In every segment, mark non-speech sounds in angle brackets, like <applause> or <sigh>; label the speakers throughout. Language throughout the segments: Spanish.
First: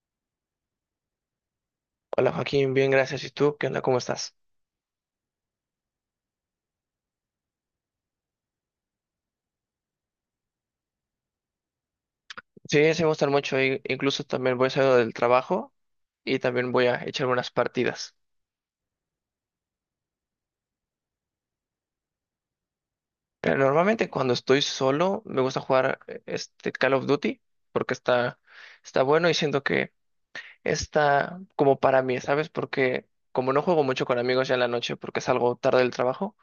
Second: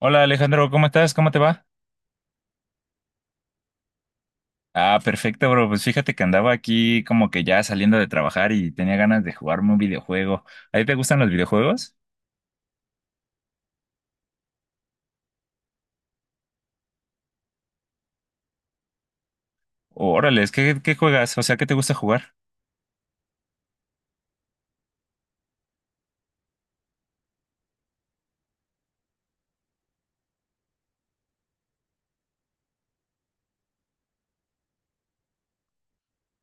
Speaker 1: Hola Alejandro, ¿cómo estás? ¿Cómo te va?
Speaker 2: Hola Joaquín, bien, gracias. ¿Y tú? ¿Qué onda? ¿Cómo estás?
Speaker 1: Ah, perfecto, bro. Pues fíjate que andaba aquí como que ya saliendo de trabajar y tenía ganas de jugarme un videojuego. ¿A ti te gustan los videojuegos?
Speaker 2: Sí, sí me gustan mucho. Incluso también voy saliendo del trabajo y también voy a echar unas partidas.
Speaker 1: Órale, ¿qué juegas? O sea, ¿qué te gusta jugar?
Speaker 2: Pero normalmente cuando estoy solo me gusta jugar este Call of Duty porque está bueno y siento que está como para mí, ¿sabes? Porque como no juego mucho con amigos ya en la noche porque salgo tarde del trabajo,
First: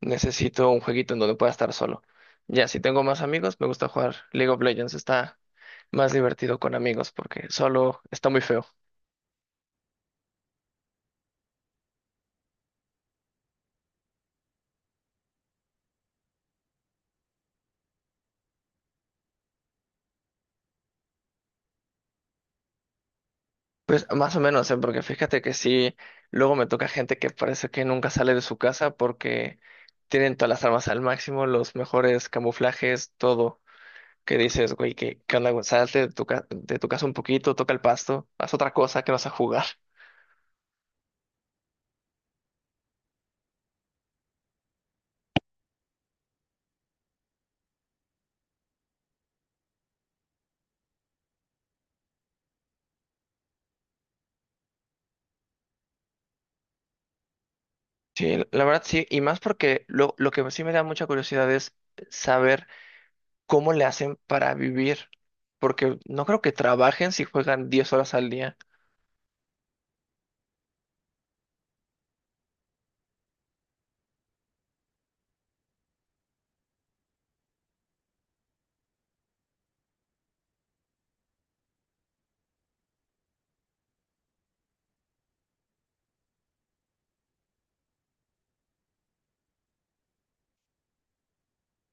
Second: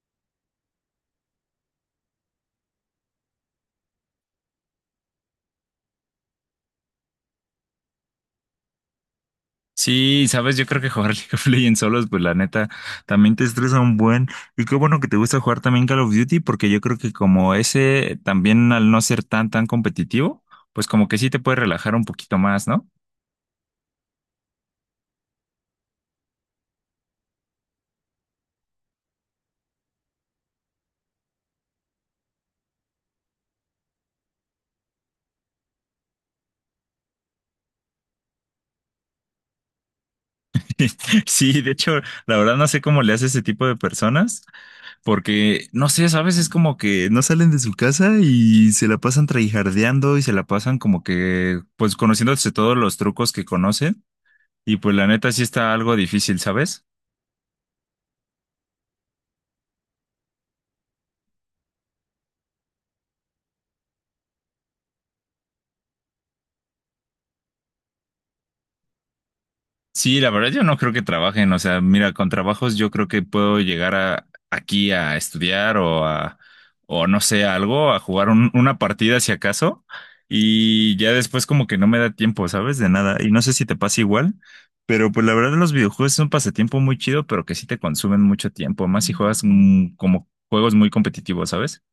Speaker 2: necesito un jueguito en donde pueda estar solo. Ya, si tengo más amigos, me gusta jugar League of Legends. Está más divertido con amigos porque solo está muy feo.
Speaker 1: Sí, sabes, yo creo que jugar <laughs> League of Legends solos, pues la neta, también te estresa un buen. Y qué bueno que te gusta jugar también Call of Duty, porque yo creo que como ese también al no ser tan competitivo, pues como que sí te puede relajar un poquito más, ¿no?
Speaker 2: Pues más o menos, ¿eh? Porque fíjate que sí, luego me toca gente que parece que nunca sale de su casa porque tienen todas las armas al máximo, los mejores camuflajes, todo. Que dices, güey, ¿qué onda, güey? Salte de tu, de tu casa un poquito, toca el pasto, haz otra cosa que no a jugar. <laughs>
Speaker 1: <laughs> Sí, de hecho, la verdad no sé cómo le hace ese tipo de personas. Porque, no sé, ¿sabes? Es como que no salen de su casa y se la pasan traijardeando y se la pasan como que, pues, conociéndose todos los trucos que conocen. Y pues la neta sí está algo difícil, ¿sabes?
Speaker 2: Sí, la verdad sí, y más porque lo que sí me da mucha curiosidad es saber cómo le hacen para vivir, porque no creo que trabajen si juegan 10 horas al día.
Speaker 1: Sí, la verdad yo no creo que trabajen, o sea, mira, con trabajos yo creo que puedo llegar a, aquí a estudiar o a, o no sé, a algo, a jugar una partida si acaso, y ya después como que no me da tiempo, ¿sabes? De nada, y no sé si te pasa igual, pero pues la verdad los videojuegos es un pasatiempo muy chido, pero que sí te consumen mucho tiempo, más si juegas como juegos muy competitivos, ¿sabes?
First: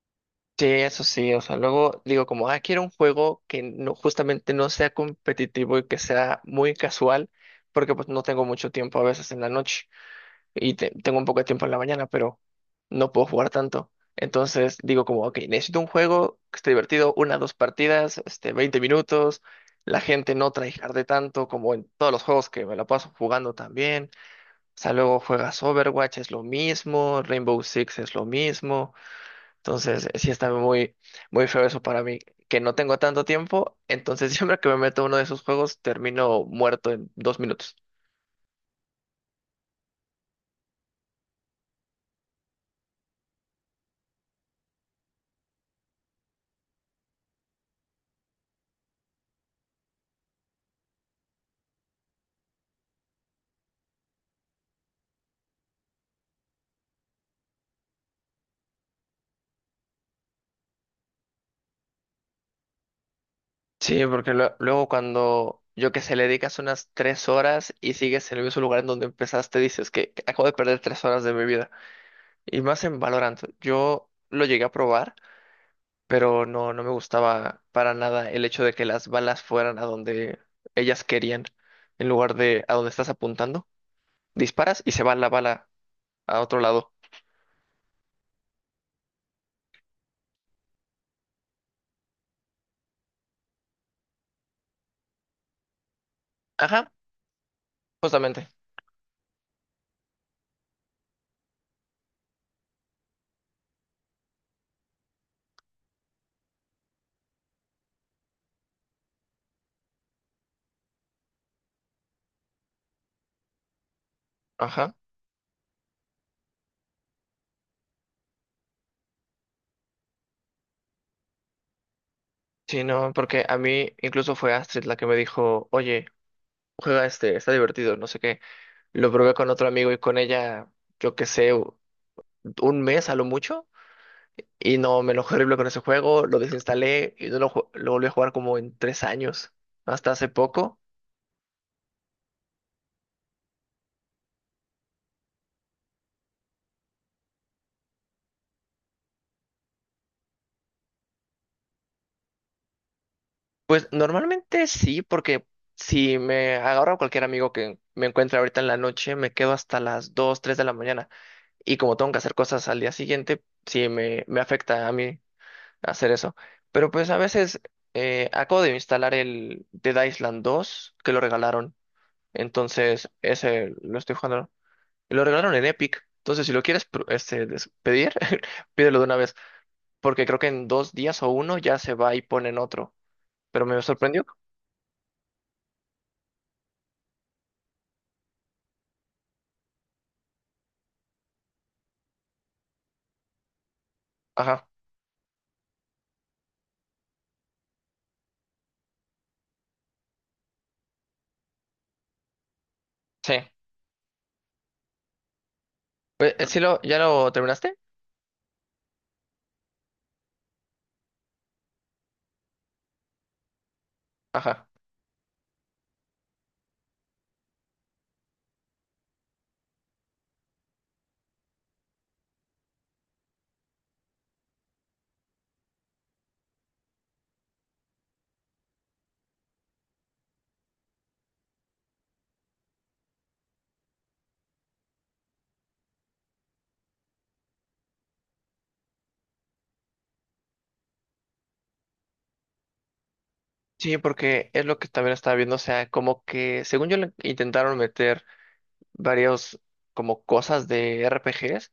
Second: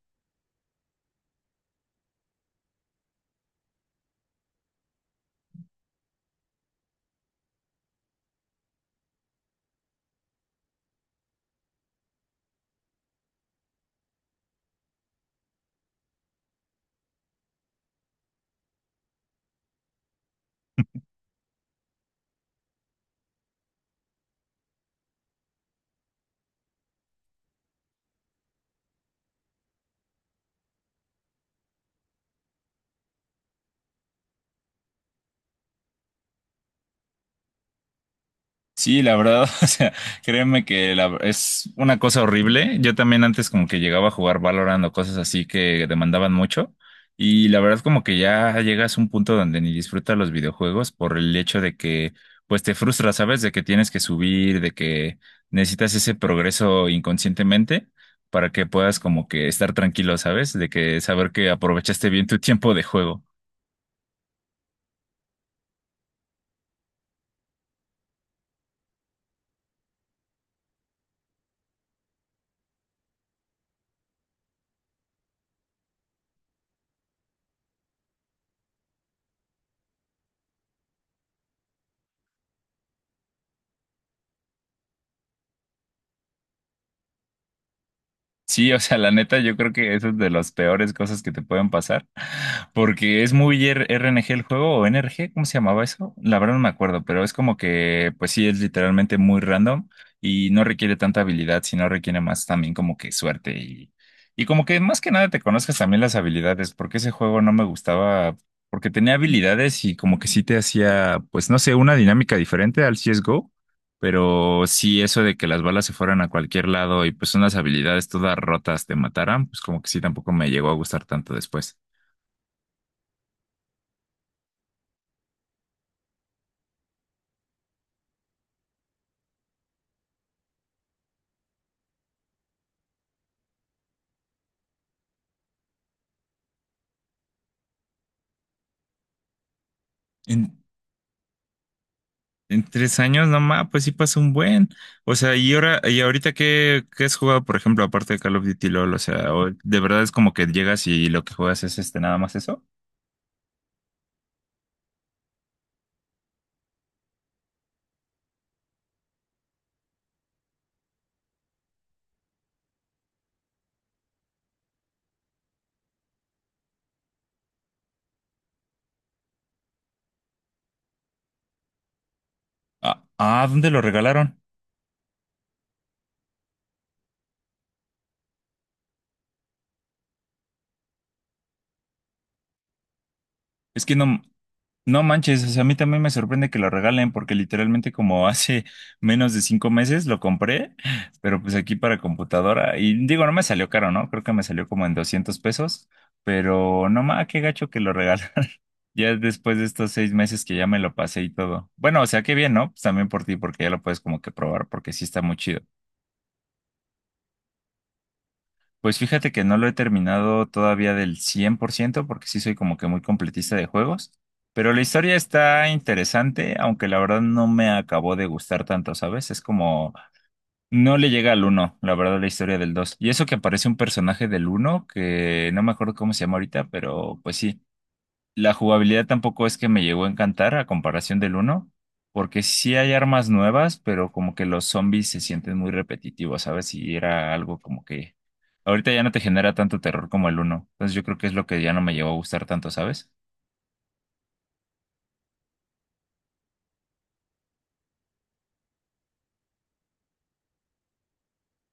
Speaker 2: Sí, eso sí, o sea, luego digo como, ah, quiero un juego que no, justamente no sea competitivo y que sea muy casual, porque pues no tengo mucho tiempo a veces en la noche y tengo un poco de tiempo en la mañana, pero no puedo jugar tanto. Entonces digo como, ok, necesito un juego que esté divertido, una, dos partidas, 20 minutos, la gente no de tanto como en todos los juegos que me la paso jugando también. O sea, luego juegas Overwatch, es lo mismo, Rainbow Six es lo mismo. Entonces, sí está muy feo eso para mí, que no tengo tanto tiempo, entonces <laughs> siempre que me meto a uno de esos juegos termino muerto en 2 minutos.
Speaker 1: Sí, la verdad, <laughs> o sea, créeme que es una cosa horrible. Yo también antes como que llegaba a jugar Valorant o cosas así que demandaban mucho. Y la verdad como que ya llegas a un punto donde ni disfrutas los videojuegos por el hecho de que pues te frustras, ¿sabes? De que tienes que subir, de que necesitas ese progreso inconscientemente para que puedas como que estar tranquilo, ¿sabes? De que saber que aprovechaste bien tu <laughs> tiempo de juego.
Speaker 2: Sí, porque luego cuando yo que sé, le dedicas unas 3 horas y sigues en el mismo lugar en donde empezaste, dices que acabo de perder 3 horas de mi vida. Y más en Valorant, yo lo llegué a probar, pero no, no me gustaba para nada el hecho de que las balas fueran a donde ellas querían, en lugar de a donde estás apuntando. Disparas y se va la bala a otro lado.
Speaker 1: Sí, o sea, la neta, yo creo que eso es de las peores cosas que te pueden pasar. Porque es muy RNG el juego, o NRG, ¿cómo se llamaba eso? La verdad no me
Speaker 2: Ajá,
Speaker 1: acuerdo, pero es como que, pues sí,
Speaker 2: justamente.
Speaker 1: es literalmente muy random y no requiere tanta habilidad, sino requiere más también como que suerte y como que más que nada te conozcas también las habilidades, porque ese juego no me gustaba, porque tenía habilidades y como que sí te hacía, pues no sé, una dinámica diferente al CSGO, pero
Speaker 2: Ajá.
Speaker 1: sí eso de que las balas se fueran a cualquier lado y pues unas habilidades todas rotas te mataran, pues como que sí tampoco me llegó a gustar tanto después.
Speaker 2: Sí, no, porque a mí incluso fue Astrid la que me dijo, oye, juega este, está divertido, no sé qué. Lo probé con otro amigo y con ella, yo qué sé, un mes a lo mucho. Y no, me enojé horrible con ese juego, lo desinstalé y no lo volví a jugar como en 3 años, hasta hace poco.
Speaker 1: En tres años nomás, pues sí pasa un buen. O sea, y ahora, y ahorita qué, ¿qué has jugado? Por ejemplo, aparte de Call of Duty LOL, o sea, o- de verdad es como que llegas y lo que juegas es este nada más eso.
Speaker 2: Pues normalmente sí, porque si me agarro a cualquier amigo que me encuentre ahorita en la noche, me quedo hasta las 2 3 de la mañana. Y como tengo que hacer cosas al día siguiente, sí me afecta a mí hacer eso. Pero pues a veces acabo de instalar el Dead Island 2 que lo regalaron.
Speaker 1: Ah,
Speaker 2: Entonces,
Speaker 1: ah, ¿dónde
Speaker 2: ese
Speaker 1: lo
Speaker 2: lo estoy
Speaker 1: regalaron?
Speaker 2: jugando. Lo regalaron en Epic. Entonces, si lo quieres pedir, <laughs> pídelo de una vez. Porque creo que en 2 días o uno ya se va y ponen otro. Pero me
Speaker 1: Es que no,
Speaker 2: sorprendió.
Speaker 1: no manches, o sea, a mí también me sorprende que lo regalen, porque literalmente como <laughs> hace menos de 5 meses lo compré, pero pues aquí para computadora, y digo, no me salió caro, ¿no? Creo que me
Speaker 2: Ajá.
Speaker 1: salió como en 200 pesos, pero no más, qué gacho que lo regalaron. Ya después de estos 6 meses que ya me lo pasé y todo. Bueno, o sea, qué bien, ¿no? Pues también por
Speaker 2: Sí.
Speaker 1: ti, porque ya lo puedes como que probar, porque sí está muy chido.
Speaker 2: Pues, ¿sí lo, ya lo terminaste?
Speaker 1: Pues fíjate que no lo he terminado todavía del 100% porque sí soy como que muy completista de juegos.
Speaker 2: Ajá.
Speaker 1: Pero la historia está interesante, aunque la verdad no me acabó de gustar tanto, ¿sabes? Es como, no le llega al uno, la verdad, la historia del dos. Y eso que aparece un personaje del uno, que no me acuerdo cómo se llama ahorita, pero pues sí. La jugabilidad tampoco es que me llegó a encantar a comparación del uno, porque sí hay armas nuevas, pero como que los zombies se sienten muy repetitivos, ¿sabes? Y era algo como que ahorita ya no te genera tanto terror como el uno. Entonces yo creo que es lo que ya no me llegó a gustar tanto, ¿sabes?
Speaker 2: Sí, porque es lo que también estaba viendo. O sea, como que según yo le intentaron meter varios como cosas de RPGs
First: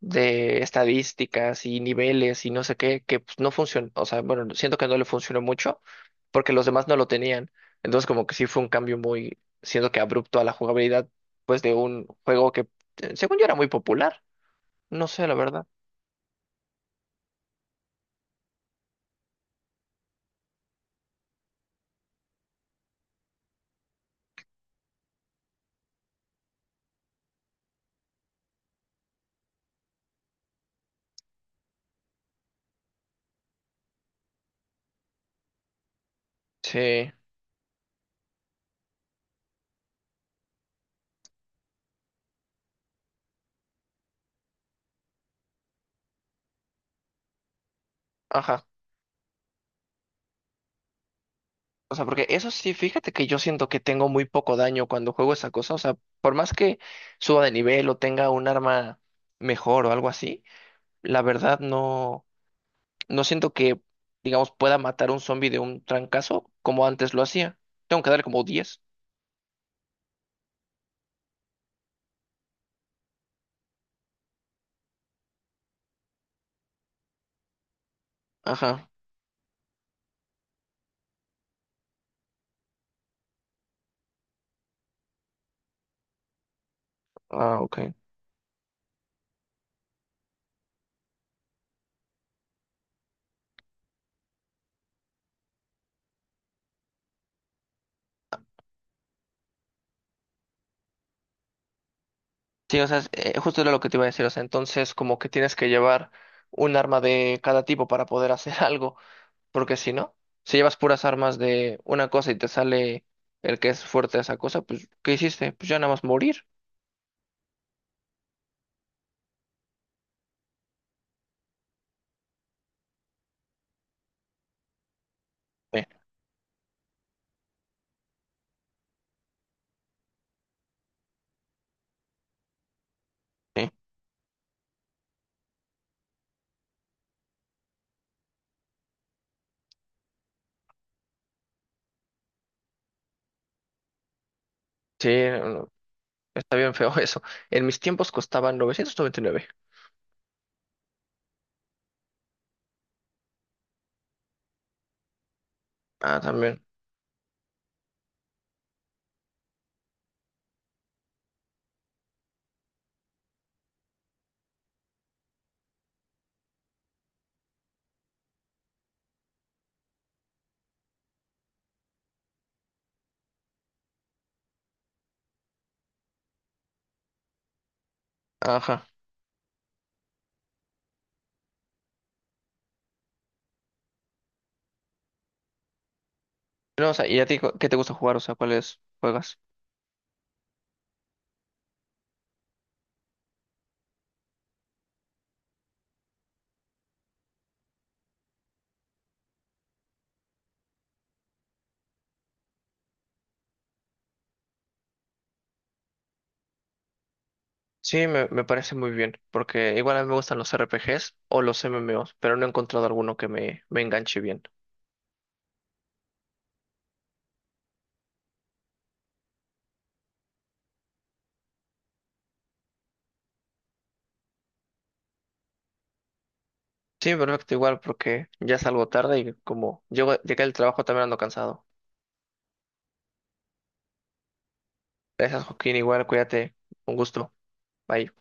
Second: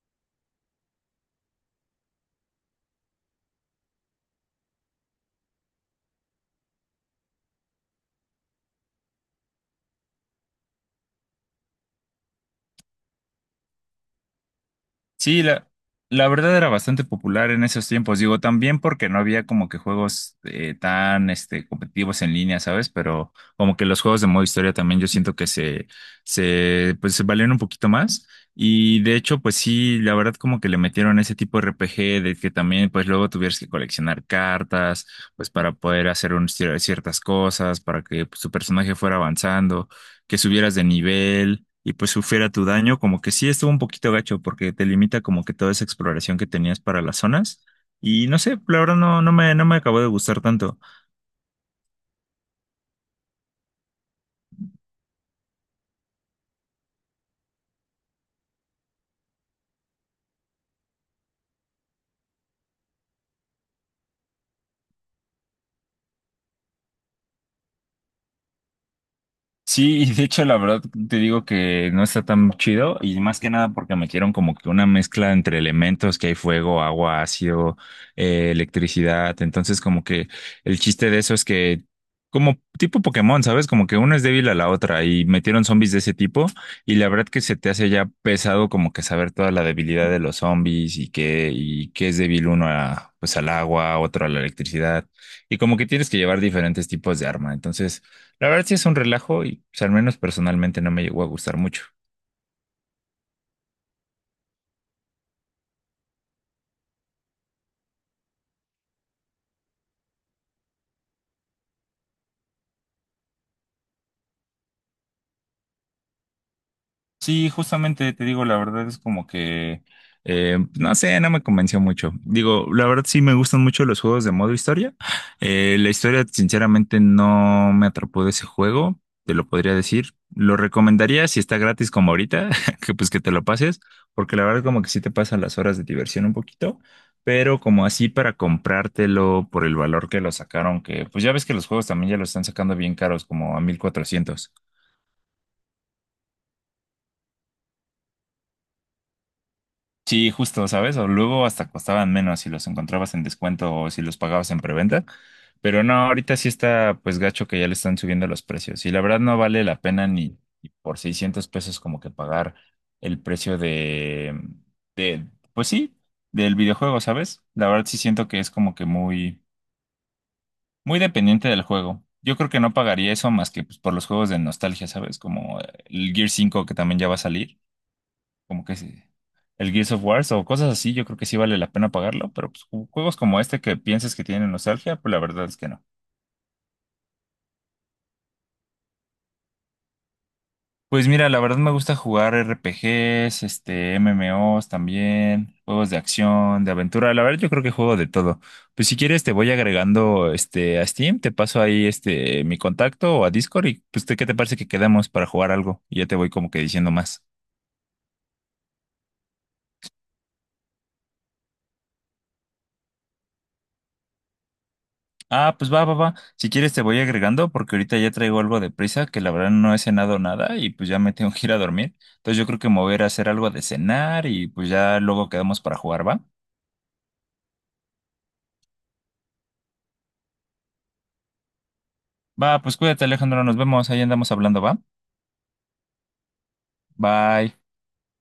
Speaker 2: de estadísticas y niveles y no sé qué, que pues, no funcionó, o sea, bueno, siento que no le funcionó mucho porque los demás no lo tenían. Entonces como que sí fue un cambio muy, siento que abrupto a la jugabilidad, pues de un juego que según yo era muy popular, no sé, la
Speaker 1: Sí,
Speaker 2: verdad.
Speaker 1: la verdad era bastante popular en esos tiempos, digo, también porque no había como que juegos tan este, competitivos en línea, ¿sabes? Pero como que los juegos de modo historia también yo siento que pues, se valieron un poquito más. Y de hecho, pues sí, la verdad como que le metieron ese tipo de RPG de que también pues luego tuvieras que coleccionar cartas, pues para poder hacer un
Speaker 2: Sí,
Speaker 1: ciertas cosas, para que pues, tu personaje fuera avanzando, que subieras de nivel y pues sufriera tu daño, como que sí estuvo un poquito gacho porque te limita como que toda esa exploración que tenías para las zonas. Y no sé,
Speaker 2: ajá.
Speaker 1: la verdad no, no me acabó de gustar tanto.
Speaker 2: O sea, porque eso sí, fíjate que yo siento que tengo muy poco daño cuando juego esa cosa. O sea, por más que suba de nivel o tenga un arma mejor o algo así, la verdad no. No siento que, digamos, pueda matar un zombie de un trancazo como antes lo hacía. Tengo que darle como 10.
Speaker 1: Sí, y de hecho la verdad te digo que no está tan chido y más que nada porque metieron como que una mezcla entre elementos que hay fuego, agua, ácido,
Speaker 2: Ajá.
Speaker 1: electricidad, entonces como que el chiste de eso es que como tipo Pokémon, ¿sabes? Como que una es débil a la otra y metieron zombies de ese tipo y la verdad que se
Speaker 2: Ah,
Speaker 1: te hace
Speaker 2: ok.
Speaker 1: ya pesado como que saber toda la debilidad de los zombies y que y qué es débil uno a pues al agua, otro a la electricidad y como que tienes que llevar diferentes tipos de arma, entonces la verdad sí es un relajo y pues, al menos personalmente no me llegó a gustar mucho.
Speaker 2: Sí, o sea, justo era lo que te iba a decir. O sea, entonces como que tienes que llevar un arma de cada tipo para poder hacer <laughs> algo. Porque si no, si llevas puras armas de una cosa y te sale el que es fuerte de esa cosa, pues, ¿qué hiciste? Pues ya nada más morir.
Speaker 1: Sí, justamente te digo, la verdad es como que, no sé, no me convenció mucho. Digo, la verdad sí me gustan mucho los juegos de modo historia.
Speaker 2: Sí,
Speaker 1: La historia, sinceramente, no me atrapó de ese juego, te lo podría decir. Lo recomendaría si está gratis como ahorita, <laughs> que pues que te lo
Speaker 2: eh.
Speaker 1: pases, porque la verdad como que sí te pasan las horas de diversión un poquito, pero como así para comprártelo por el valor que lo sacaron, que pues ya ves que los juegos también ya lo están sacando bien caros, como a 1400.
Speaker 2: Sí, no, no, está bien feo <laughs> eso. En mis tiempos costaban 999.
Speaker 1: Sí, justo, ¿sabes? O luego hasta costaban menos si los encontrabas en descuento o si los pagabas en preventa. Pero no,
Speaker 2: Ah,
Speaker 1: ahorita sí
Speaker 2: también.
Speaker 1: está pues gacho que ya le están subiendo los precios. Y la verdad no vale la pena ni por 600 pesos como que pagar el precio de, pues sí, del videojuego, ¿sabes? La verdad sí siento que es como que muy, muy dependiente del juego. Yo creo que no pagaría eso más que pues, por los juegos de nostalgia, ¿sabes? Como el Gear cinco que también ya va a salir, como que
Speaker 2: Ajá.
Speaker 1: sí, el Gears of War o cosas así, yo creo que sí vale la pena pagarlo, pero pues, juegos como este que piensas que tienen nostalgia, pues la verdad es que no.
Speaker 2: No, o sea, ¿y a ti qué te gusta jugar? O sea, ¿cuáles juegas?
Speaker 1: Pues mira, la verdad me gusta jugar RPGs, este, MMOs también, juegos de acción, de aventura, la verdad yo creo que juego de todo. Pues si quieres te voy agregando este a Steam, te paso ahí este mi contacto o a Discord y pues te- ¿qué te parece que quedamos para jugar algo? Y ya te voy como que diciendo más.
Speaker 2: Sí, me parece muy bien, porque igual a mí me gustan los RPGs o los MMOs, pero no he encontrado alguno que me enganche bien.
Speaker 1: Ah, pues va, va, va. Si quieres te voy agregando porque ahorita ya traigo algo de prisa que la verdad no he cenado nada y pues ya me tengo que ir a dormir. Entonces yo creo que me voy a ir a hacer algo de cenar y pues ya luego quedamos para jugar, ¿va?
Speaker 2: Sí, perfecto, igual, porque ya salgo tarde y como llego, llegué al trabajo también ando cansado.
Speaker 1: Va, pues cuídate, Alejandro, nos vemos, ahí andamos hablando, ¿va?
Speaker 2: Gracias, Joaquín, igual, cuídate. Un gusto.
Speaker 1: Bye.
Speaker 2: Bye.